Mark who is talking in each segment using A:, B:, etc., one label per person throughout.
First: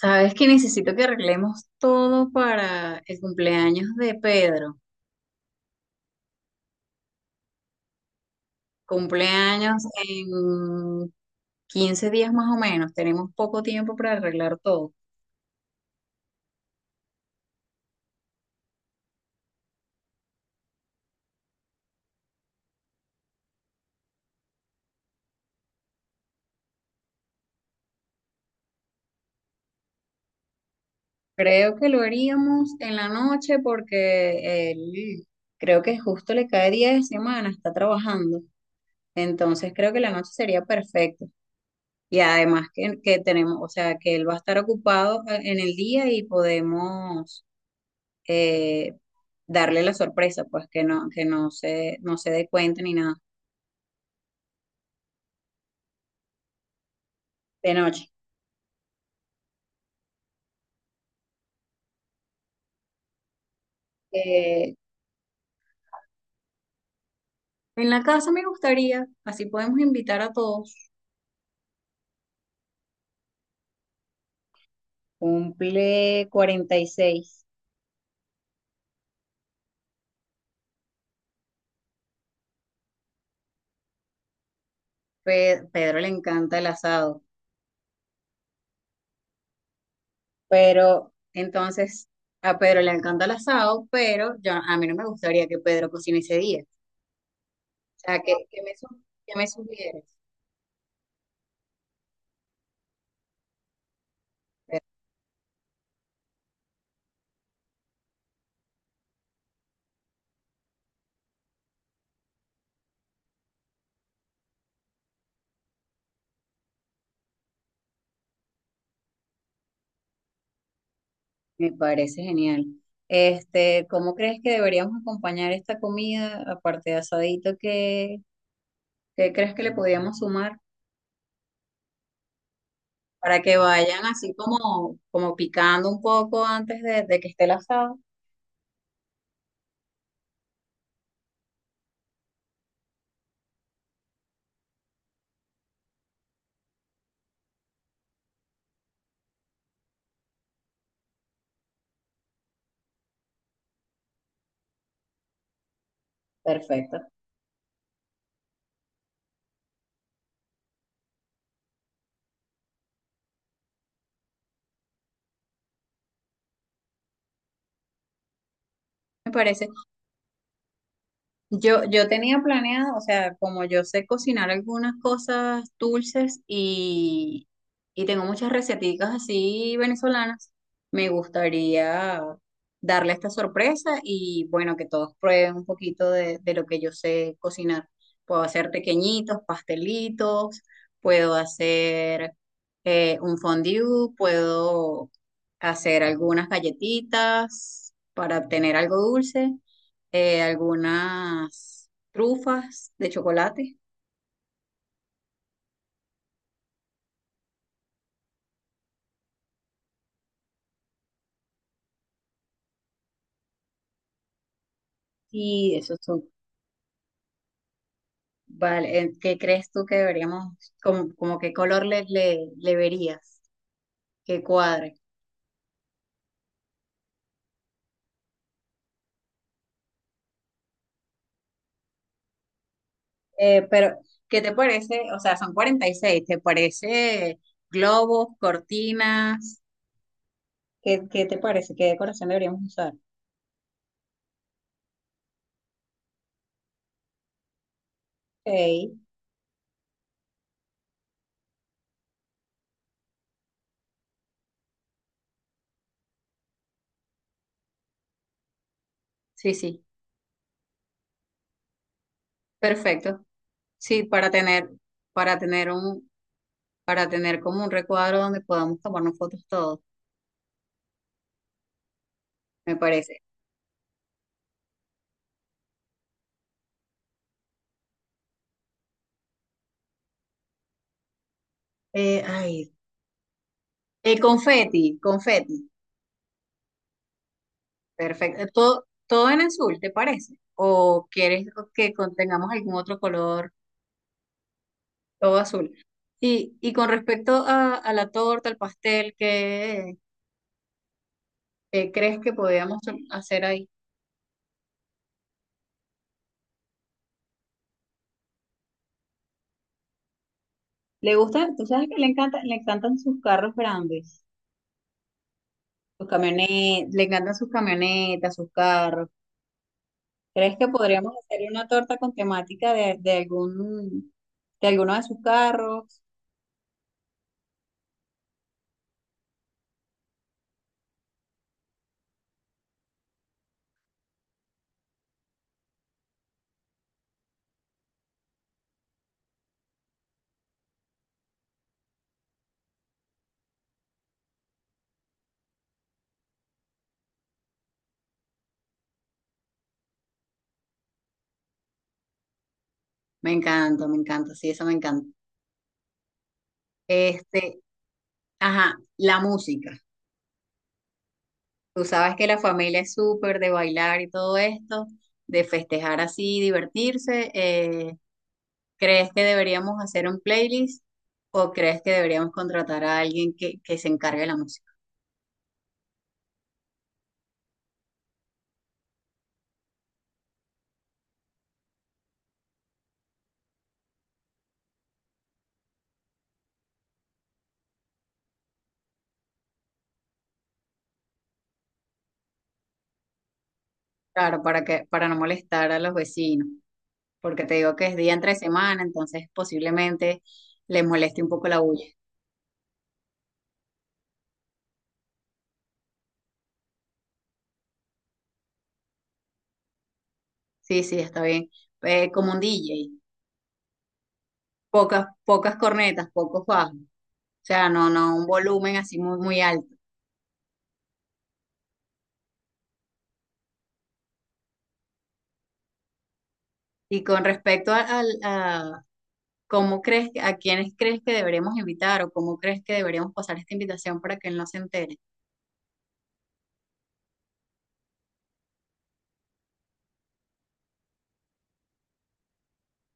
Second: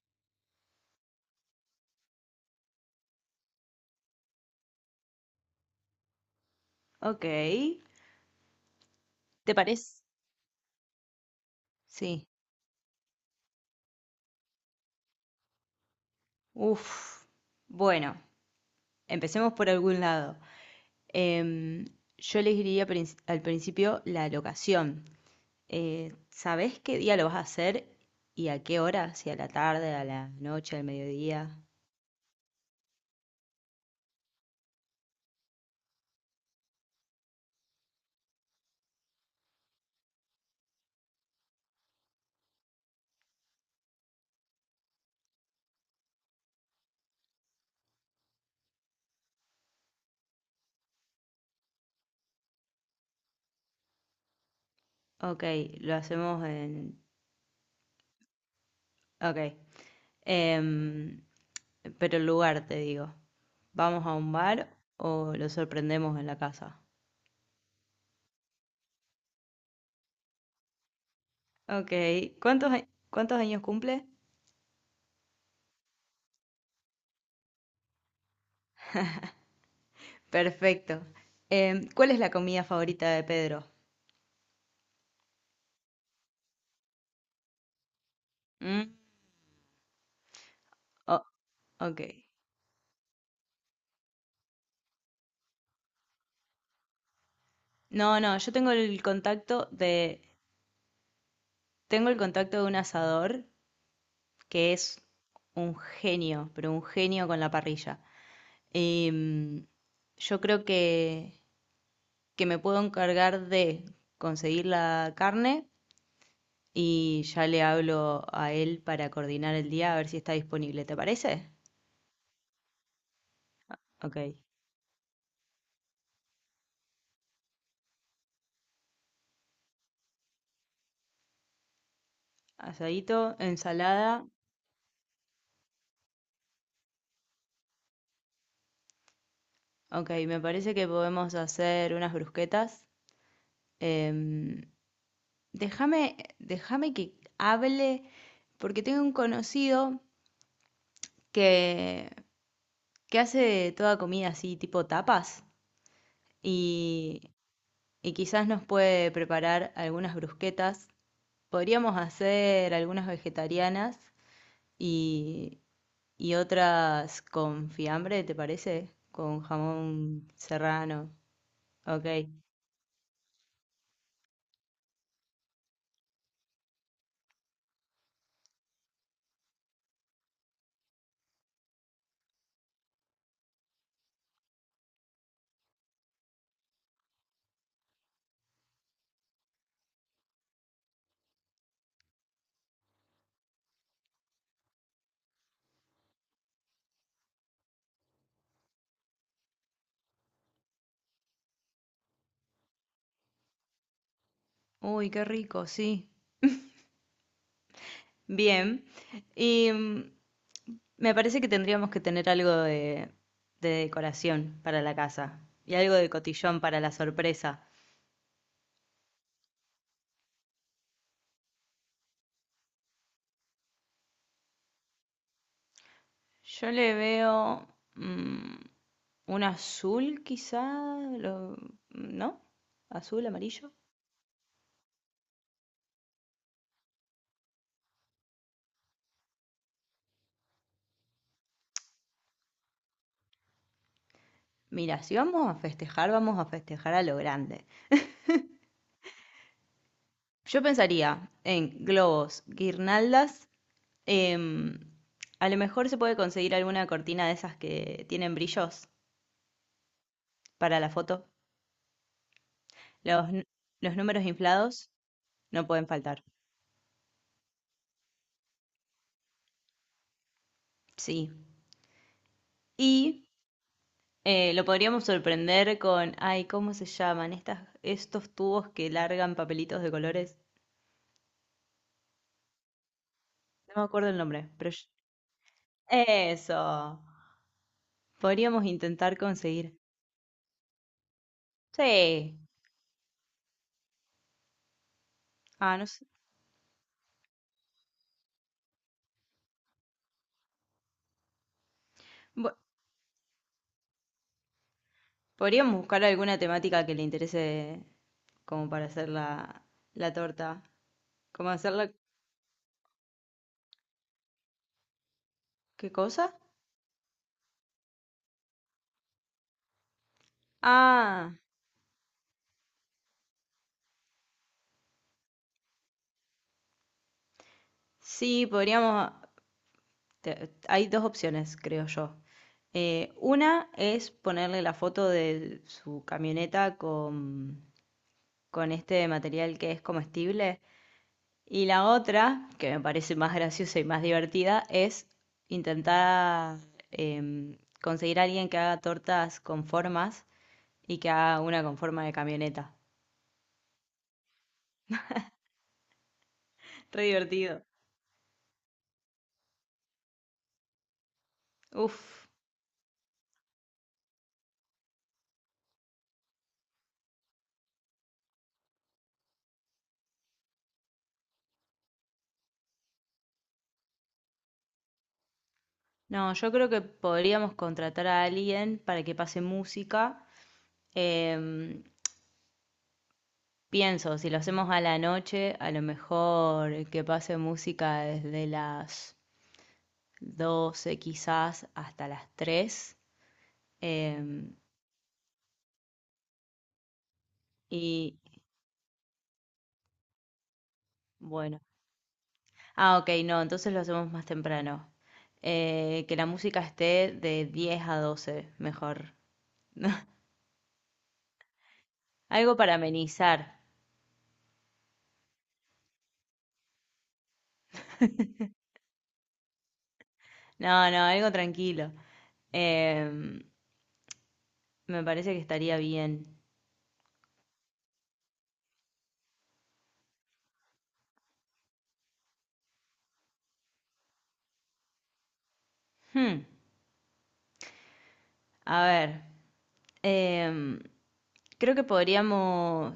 A: Sabes que necesito que arreglemos todo para el cumpleaños de Pedro.
B: Ok. ¿Te
A: Cumpleaños
B: parece?
A: en quince
B: Sí.
A: días más o menos. Tenemos poco tiempo para arreglar todo.
B: Uf. Bueno, empecemos por algún lado. Em, yo elegiría al principio la locación. ¿Sabés qué día lo vas a hacer y a qué hora? Si a la tarde, a la noche, al mediodía.
A: Creo que lo haríamos en la noche porque él creo que justo le cae día de semana, está trabajando. Entonces creo que la noche sería perfecto. Y además que tenemos, o sea, que él va a estar ocupado en el día y podemos eh, darle la sorpresa, pues que no se, no se dé cuenta ni nada
B: Ok, lo hacemos en.
A: de noche.
B: Ok. Em, pero el lugar, te digo. ¿Vamos a un
A: Eh,
B: bar o lo sorprendemos en la casa?
A: en la casa me gustaría, así podemos invitar a todos.
B: Ok. ¿Cuántos, cuántos años cumple?
A: Cumple 46.
B: Perfecto. ¿Cuál es la comida favorita de Pedro?
A: Pedro le encanta el asado,
B: ¿Mm?
A: pero
B: Oh, ok.
A: entonces a Pedro le encanta el asado, pero yo, a mí no me gustaría que Pedro cocine ese día. O sea,
B: No,
A: que,
B: no, yo
A: que me, su- que me sugieres.
B: tengo el contacto de un asador que es un genio, pero un genio con la parrilla. Em, yo creo que me puedo encargar de conseguir la carne y ya le hablo a él para coordinar el día a ver si está disponible. ¿Te parece?
A: Me parece genial. Este, ¿cómo
B: Ok.
A: crees que deberíamos acompañar esta comida, aparte de asadito, qué crees que le podríamos sumar
B: Asadito,
A: para que vayan
B: ensalada.
A: así como, como picando un poco antes de que esté el asado?
B: Ok, me parece que podemos hacer unas brusquetas. Em, déjame, déjame que hable, porque tengo un conocido que, que hace toda comida así, tipo tapas,
A: Perfecto.
B: y, y quizás nos puede preparar algunas brusquetas. Podríamos hacer algunas vegetarianas y, y otras con fiambre, ¿te parece?
A: Me
B: Con
A: parece.
B: jamón serrano.
A: Yo,
B: Ok.
A: yo tenía planeado, o sea, como yo sé cocinar algunas cosas dulces y tengo muchas receticas así venezolanas, me gustaría darle esta sorpresa y bueno, que todos prueben un poquito de lo que yo sé cocinar. Puedo hacer pequeñitos, pastelitos, puedo hacer un fondue, puedo hacer algunas galletitas para tener algo dulce, algunas trufas de chocolate
B: Uy, qué rico, sí. Bien, y me parece que tendríamos que tener algo de decoración para la casa
A: y
B: y algo
A: esos
B: de
A: son,
B: cotillón para la sorpresa.
A: vale, ¿qué crees tú que deberíamos, como, como qué color le verías, que cuadre?
B: Yo le veo mm, un azul quizá, lo- ¿no? Azul, amarillo.
A: Pero, ¿qué te parece? O sea, son 46, ¿te parece globos, cortinas? ¿Qué te parece? ¿Qué decoración deberíamos usar?
B: Mira, si vamos a festejar, vamos a festejar a lo grande.
A: Ok.
B: Yo pensaría en globos, guirnaldas, em, a lo mejor se puede conseguir alguna cortina de esas que tienen brillos
A: Sí, sí,
B: para la foto.
A: perfecto.
B: Los, n- los
A: Sí,
B: números
A: para tener,
B: inflados
A: para
B: no
A: tener
B: pueden
A: un,
B: faltar.
A: para tener como un recuadro donde podamos tomarnos fotos todos,
B: Sí.
A: me parece.
B: Y lo podríamos sorprender con, ay, ¿cómo se llaman? Estos tubos que largan papelitos de colores.
A: Eh, ay,
B: No me acuerdo
A: el
B: el nombre, pero
A: confeti, confeti.
B: eso.
A: Perfecto. Eh,
B: Podríamos
A: Todo,
B: intentar
A: todo en
B: conseguir.
A: azul, ¿te parece? ¿O quieres que
B: Sí.
A: contengamos algún otro color, todo azul?
B: Ah, no sé.
A: Y con respecto a la torta, al pastel, ¿qué crees que
B: Bu-
A: podíamos hacer ahí?
B: Podríamos buscar alguna temática que le interese como para hacer la torta.
A: Le gusta,
B: ¿Cómo
A: tú sabes
B: hacerla?
A: que le encanta, le encantan sus carros grandes,
B: ¿Qué
A: sus
B: cosa?
A: camionetas, le encantan sus camionetas, sus carros. ¿Crees que podríamos
B: Ah,
A: hacer una torta con temática de alguno de sus carros?
B: sí, podríamos. Hay dos opciones, creo yo. Una es ponerle la foto de su camioneta con este material que es comestible. Y la otra, que me parece más graciosa y más divertida, es intentar conseguir a alguien que haga tortas con formas y que haga una con forma de camioneta.
A: Me encanta, sí, eso me encanta.
B: Re
A: Este,
B: divertido.
A: ajá, la música. Tú sabes que
B: Uf.
A: la familia es súper de bailar y todo esto, de festejar así, divertirse. ¿Crees que deberíamos hacer un playlist o crees que deberíamos contratar a alguien que se encargue de la música?
B: No, yo creo que podríamos contratar a alguien para que pase música. em, Pienso, si lo hacemos a la noche, a lo mejor que pase música desde las 12 quizás hasta las 3
A: Claro,
B: em,
A: para no molestar a los vecinos, porque te digo que es día
B: y
A: entre semana, entonces posiblemente les moleste un poco la
B: bueno,
A: bulla.
B: ah, ok, no, entonces lo hacemos más temprano. Que la música esté de 10 a 12 mejor.
A: Sí, sí, está bien. Como un
B: Algo para
A: DJ.
B: amenizar.
A: Pocas, pocas cornetas, pocos bajos. O sea, no, no, un volumen así muy, muy alto.
B: No, no, algo tranquilo. Em, me parece que estaría bien.
A: Y con respecto a cómo crees, a quiénes crees que deberemos invitar o cómo crees que deberíamos pasar esta invitación para que él no se entere.
B: Hmm, a ver, em, creo que podríamos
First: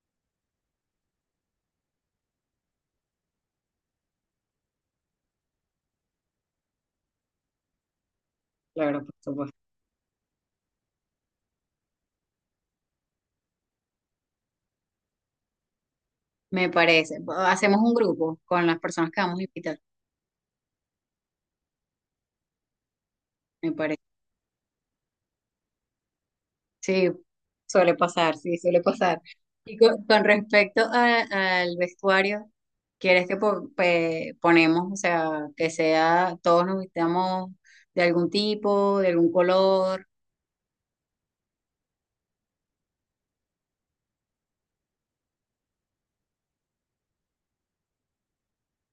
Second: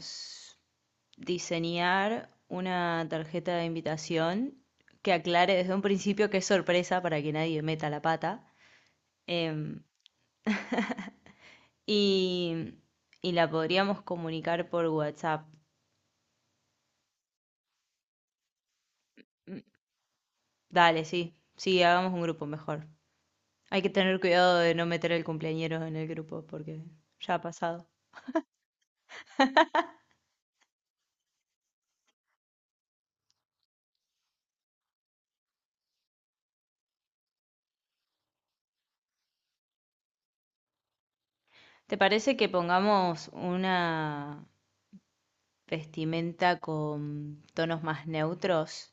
B: diseñar una tarjeta de invitación que aclare desde un principio que es sorpresa para que nadie meta la pata.
A: Claro, por supuesto.
B: Em, y, y la podríamos comunicar por WhatsApp.
A: Me parece. Hacemos un grupo con las personas que vamos a invitar,
B: Dale, sí, sí, hagamos un grupo mejor.
A: me
B: Hay que
A: parece.
B: tener cuidado de no meter el cumpleañero en el grupo porque
A: Sí,
B: ya ha pasado.
A: suele pasar, sí, suele pasar. Y con respecto al vestuario, ¿quieres que ponemos, o sea, que sea, todos nos vistamos de algún tipo, de algún color,
B: ¿Te parece que pongamos una vestimenta con tonos más neutros?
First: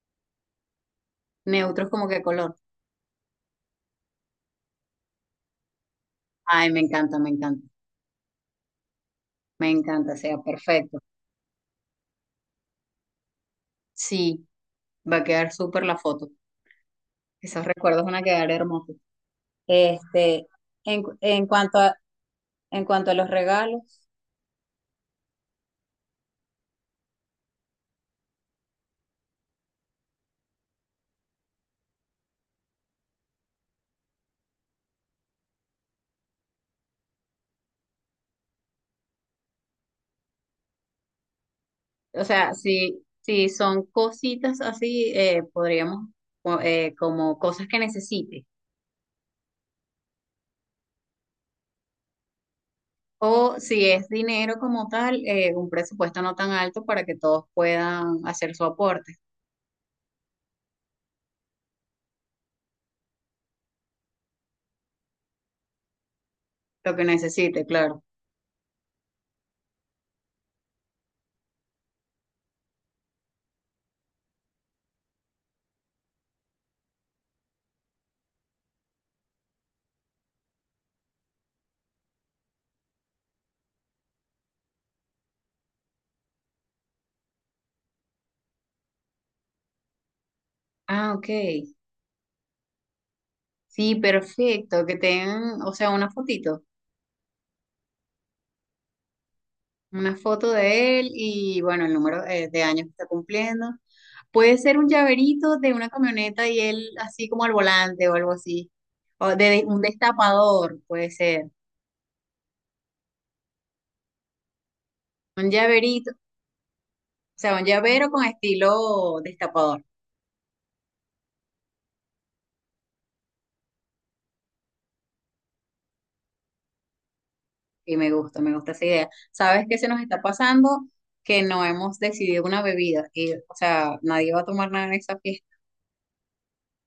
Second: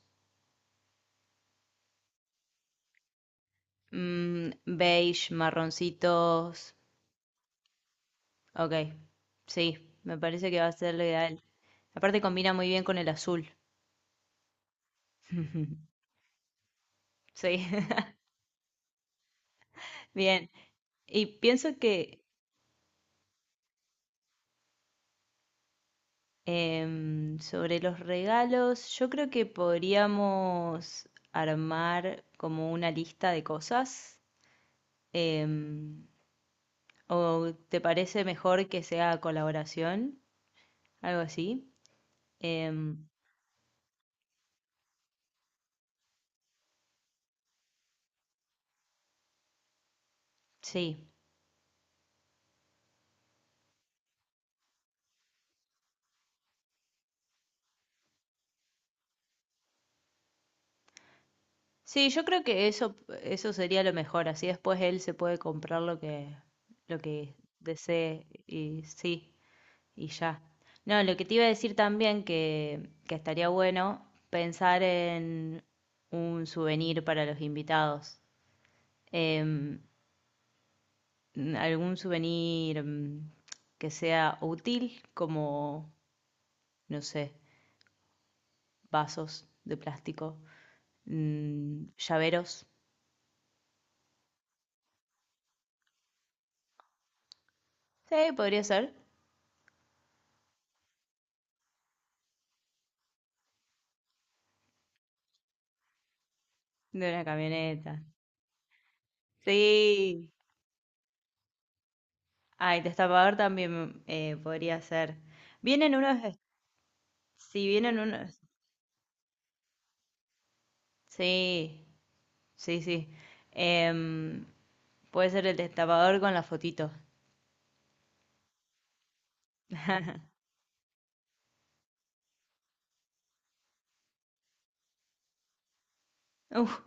A: neutros como que color?
B: Beige,
A: Ay,
B: marroncitos.
A: me encanta, me encanta,
B: Ok,
A: me
B: sí,
A: encanta, o
B: me
A: sea,
B: parece que va a ser
A: perfecto.
B: lo ideal. Aparte combina muy bien con el azul,
A: Sí, va a quedar súper la foto. Esos
B: sí,
A: recuerdos van a quedar hermosos. Este,
B: bien.
A: en,
B: Y
A: en
B: pienso
A: cuanto a,
B: que
A: en cuanto a los regalos.
B: sobre los regalos, yo creo que podríamos armar como una lista de cosas. em, ¿o te parece mejor que sea colaboración? Algo así.
A: O sea, si,
B: Em,
A: si son cositas así, podríamos, como cosas que necesite.
B: sí.
A: O si es dinero como tal, un presupuesto no tan alto para que todos puedan hacer su aporte,
B: Sí, yo creo que eso sería lo mejor, así después él se puede comprar lo que,
A: lo
B: lo
A: que
B: que
A: necesite, claro.
B: desee y sí, y ya. No, lo que te iba a decir también que estaría bueno pensar en un souvenir para los invitados. Em, algún souvenir que sea útil, como, no sé, vasos de plástico,
A: Ah, ok.
B: llaveros.
A: Sí, perfecto. Que tengan, o sea, una fotito,
B: Sí, podría ser.
A: una foto de él y bueno, el número de años que está cumpliendo. Puede ser un llaverito de una camioneta y él
B: De una
A: así como al
B: camioneta.
A: volante o algo así. O de un
B: Sí,
A: destapador, puede ser.
B: ay, destapador también podría ser.
A: Un
B: Vienen
A: llaverito, o
B: unos,
A: sea, un
B: sí, vienen
A: llavero con
B: unos,
A: estilo destapador.
B: sí, sí, sí. Em, puede ser el destapador con la fotito.
A: Y me gusta esa idea. ¿Sabes qué se nos está pasando? Que no hemos decidido una bebida. Y, o sea, nadie va a tomar nada en esa fiesta.
B: Uf,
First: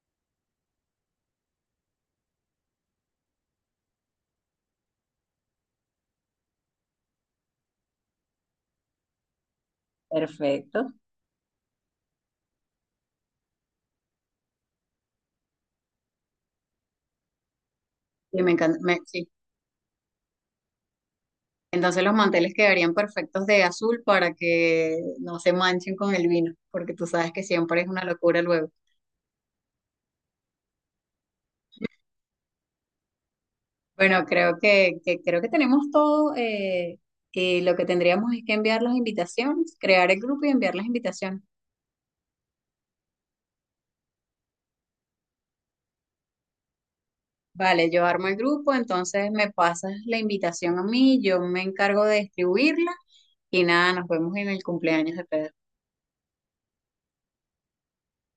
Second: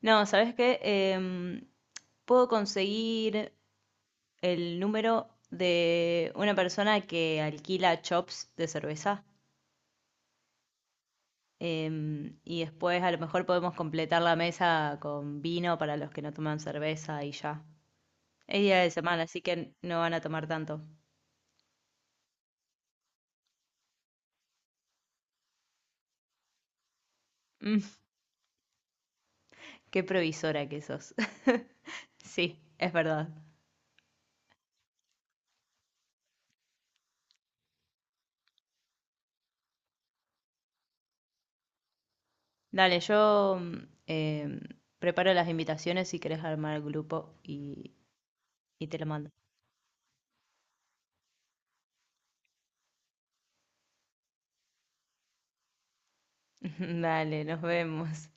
B: no, ¿sabes qué? Puedo conseguir el número de una persona que alquila chops de cerveza.
A: Perfecto.
B: Y después a lo mejor podemos completar la mesa con vino para los que no toman cerveza y ya.
A: Y me
B: Es
A: encanta.
B: día de semana, así que no van a tomar tanto.
A: Entonces los manteles quedarían perfectos de azul para que no se manchen con el vino, porque tú sabes que siempre
B: Mm,
A: es una locura luego.
B: qué provisora que sos. Sí, es verdad.
A: Bueno, creo que tenemos todo. Y lo que tendríamos es que enviar las invitaciones, crear el grupo y enviar las invitaciones.
B: Dale, yo em, preparo las invitaciones si querés armar el grupo
A: Vale,
B: y,
A: yo armo el grupo,
B: y te lo
A: entonces
B: mando.
A: me pasas la invitación a mí, yo me encargo de distribuirla y nada, nos vemos en el cumpleaños de Pedro.
B: Dale, nos vemos.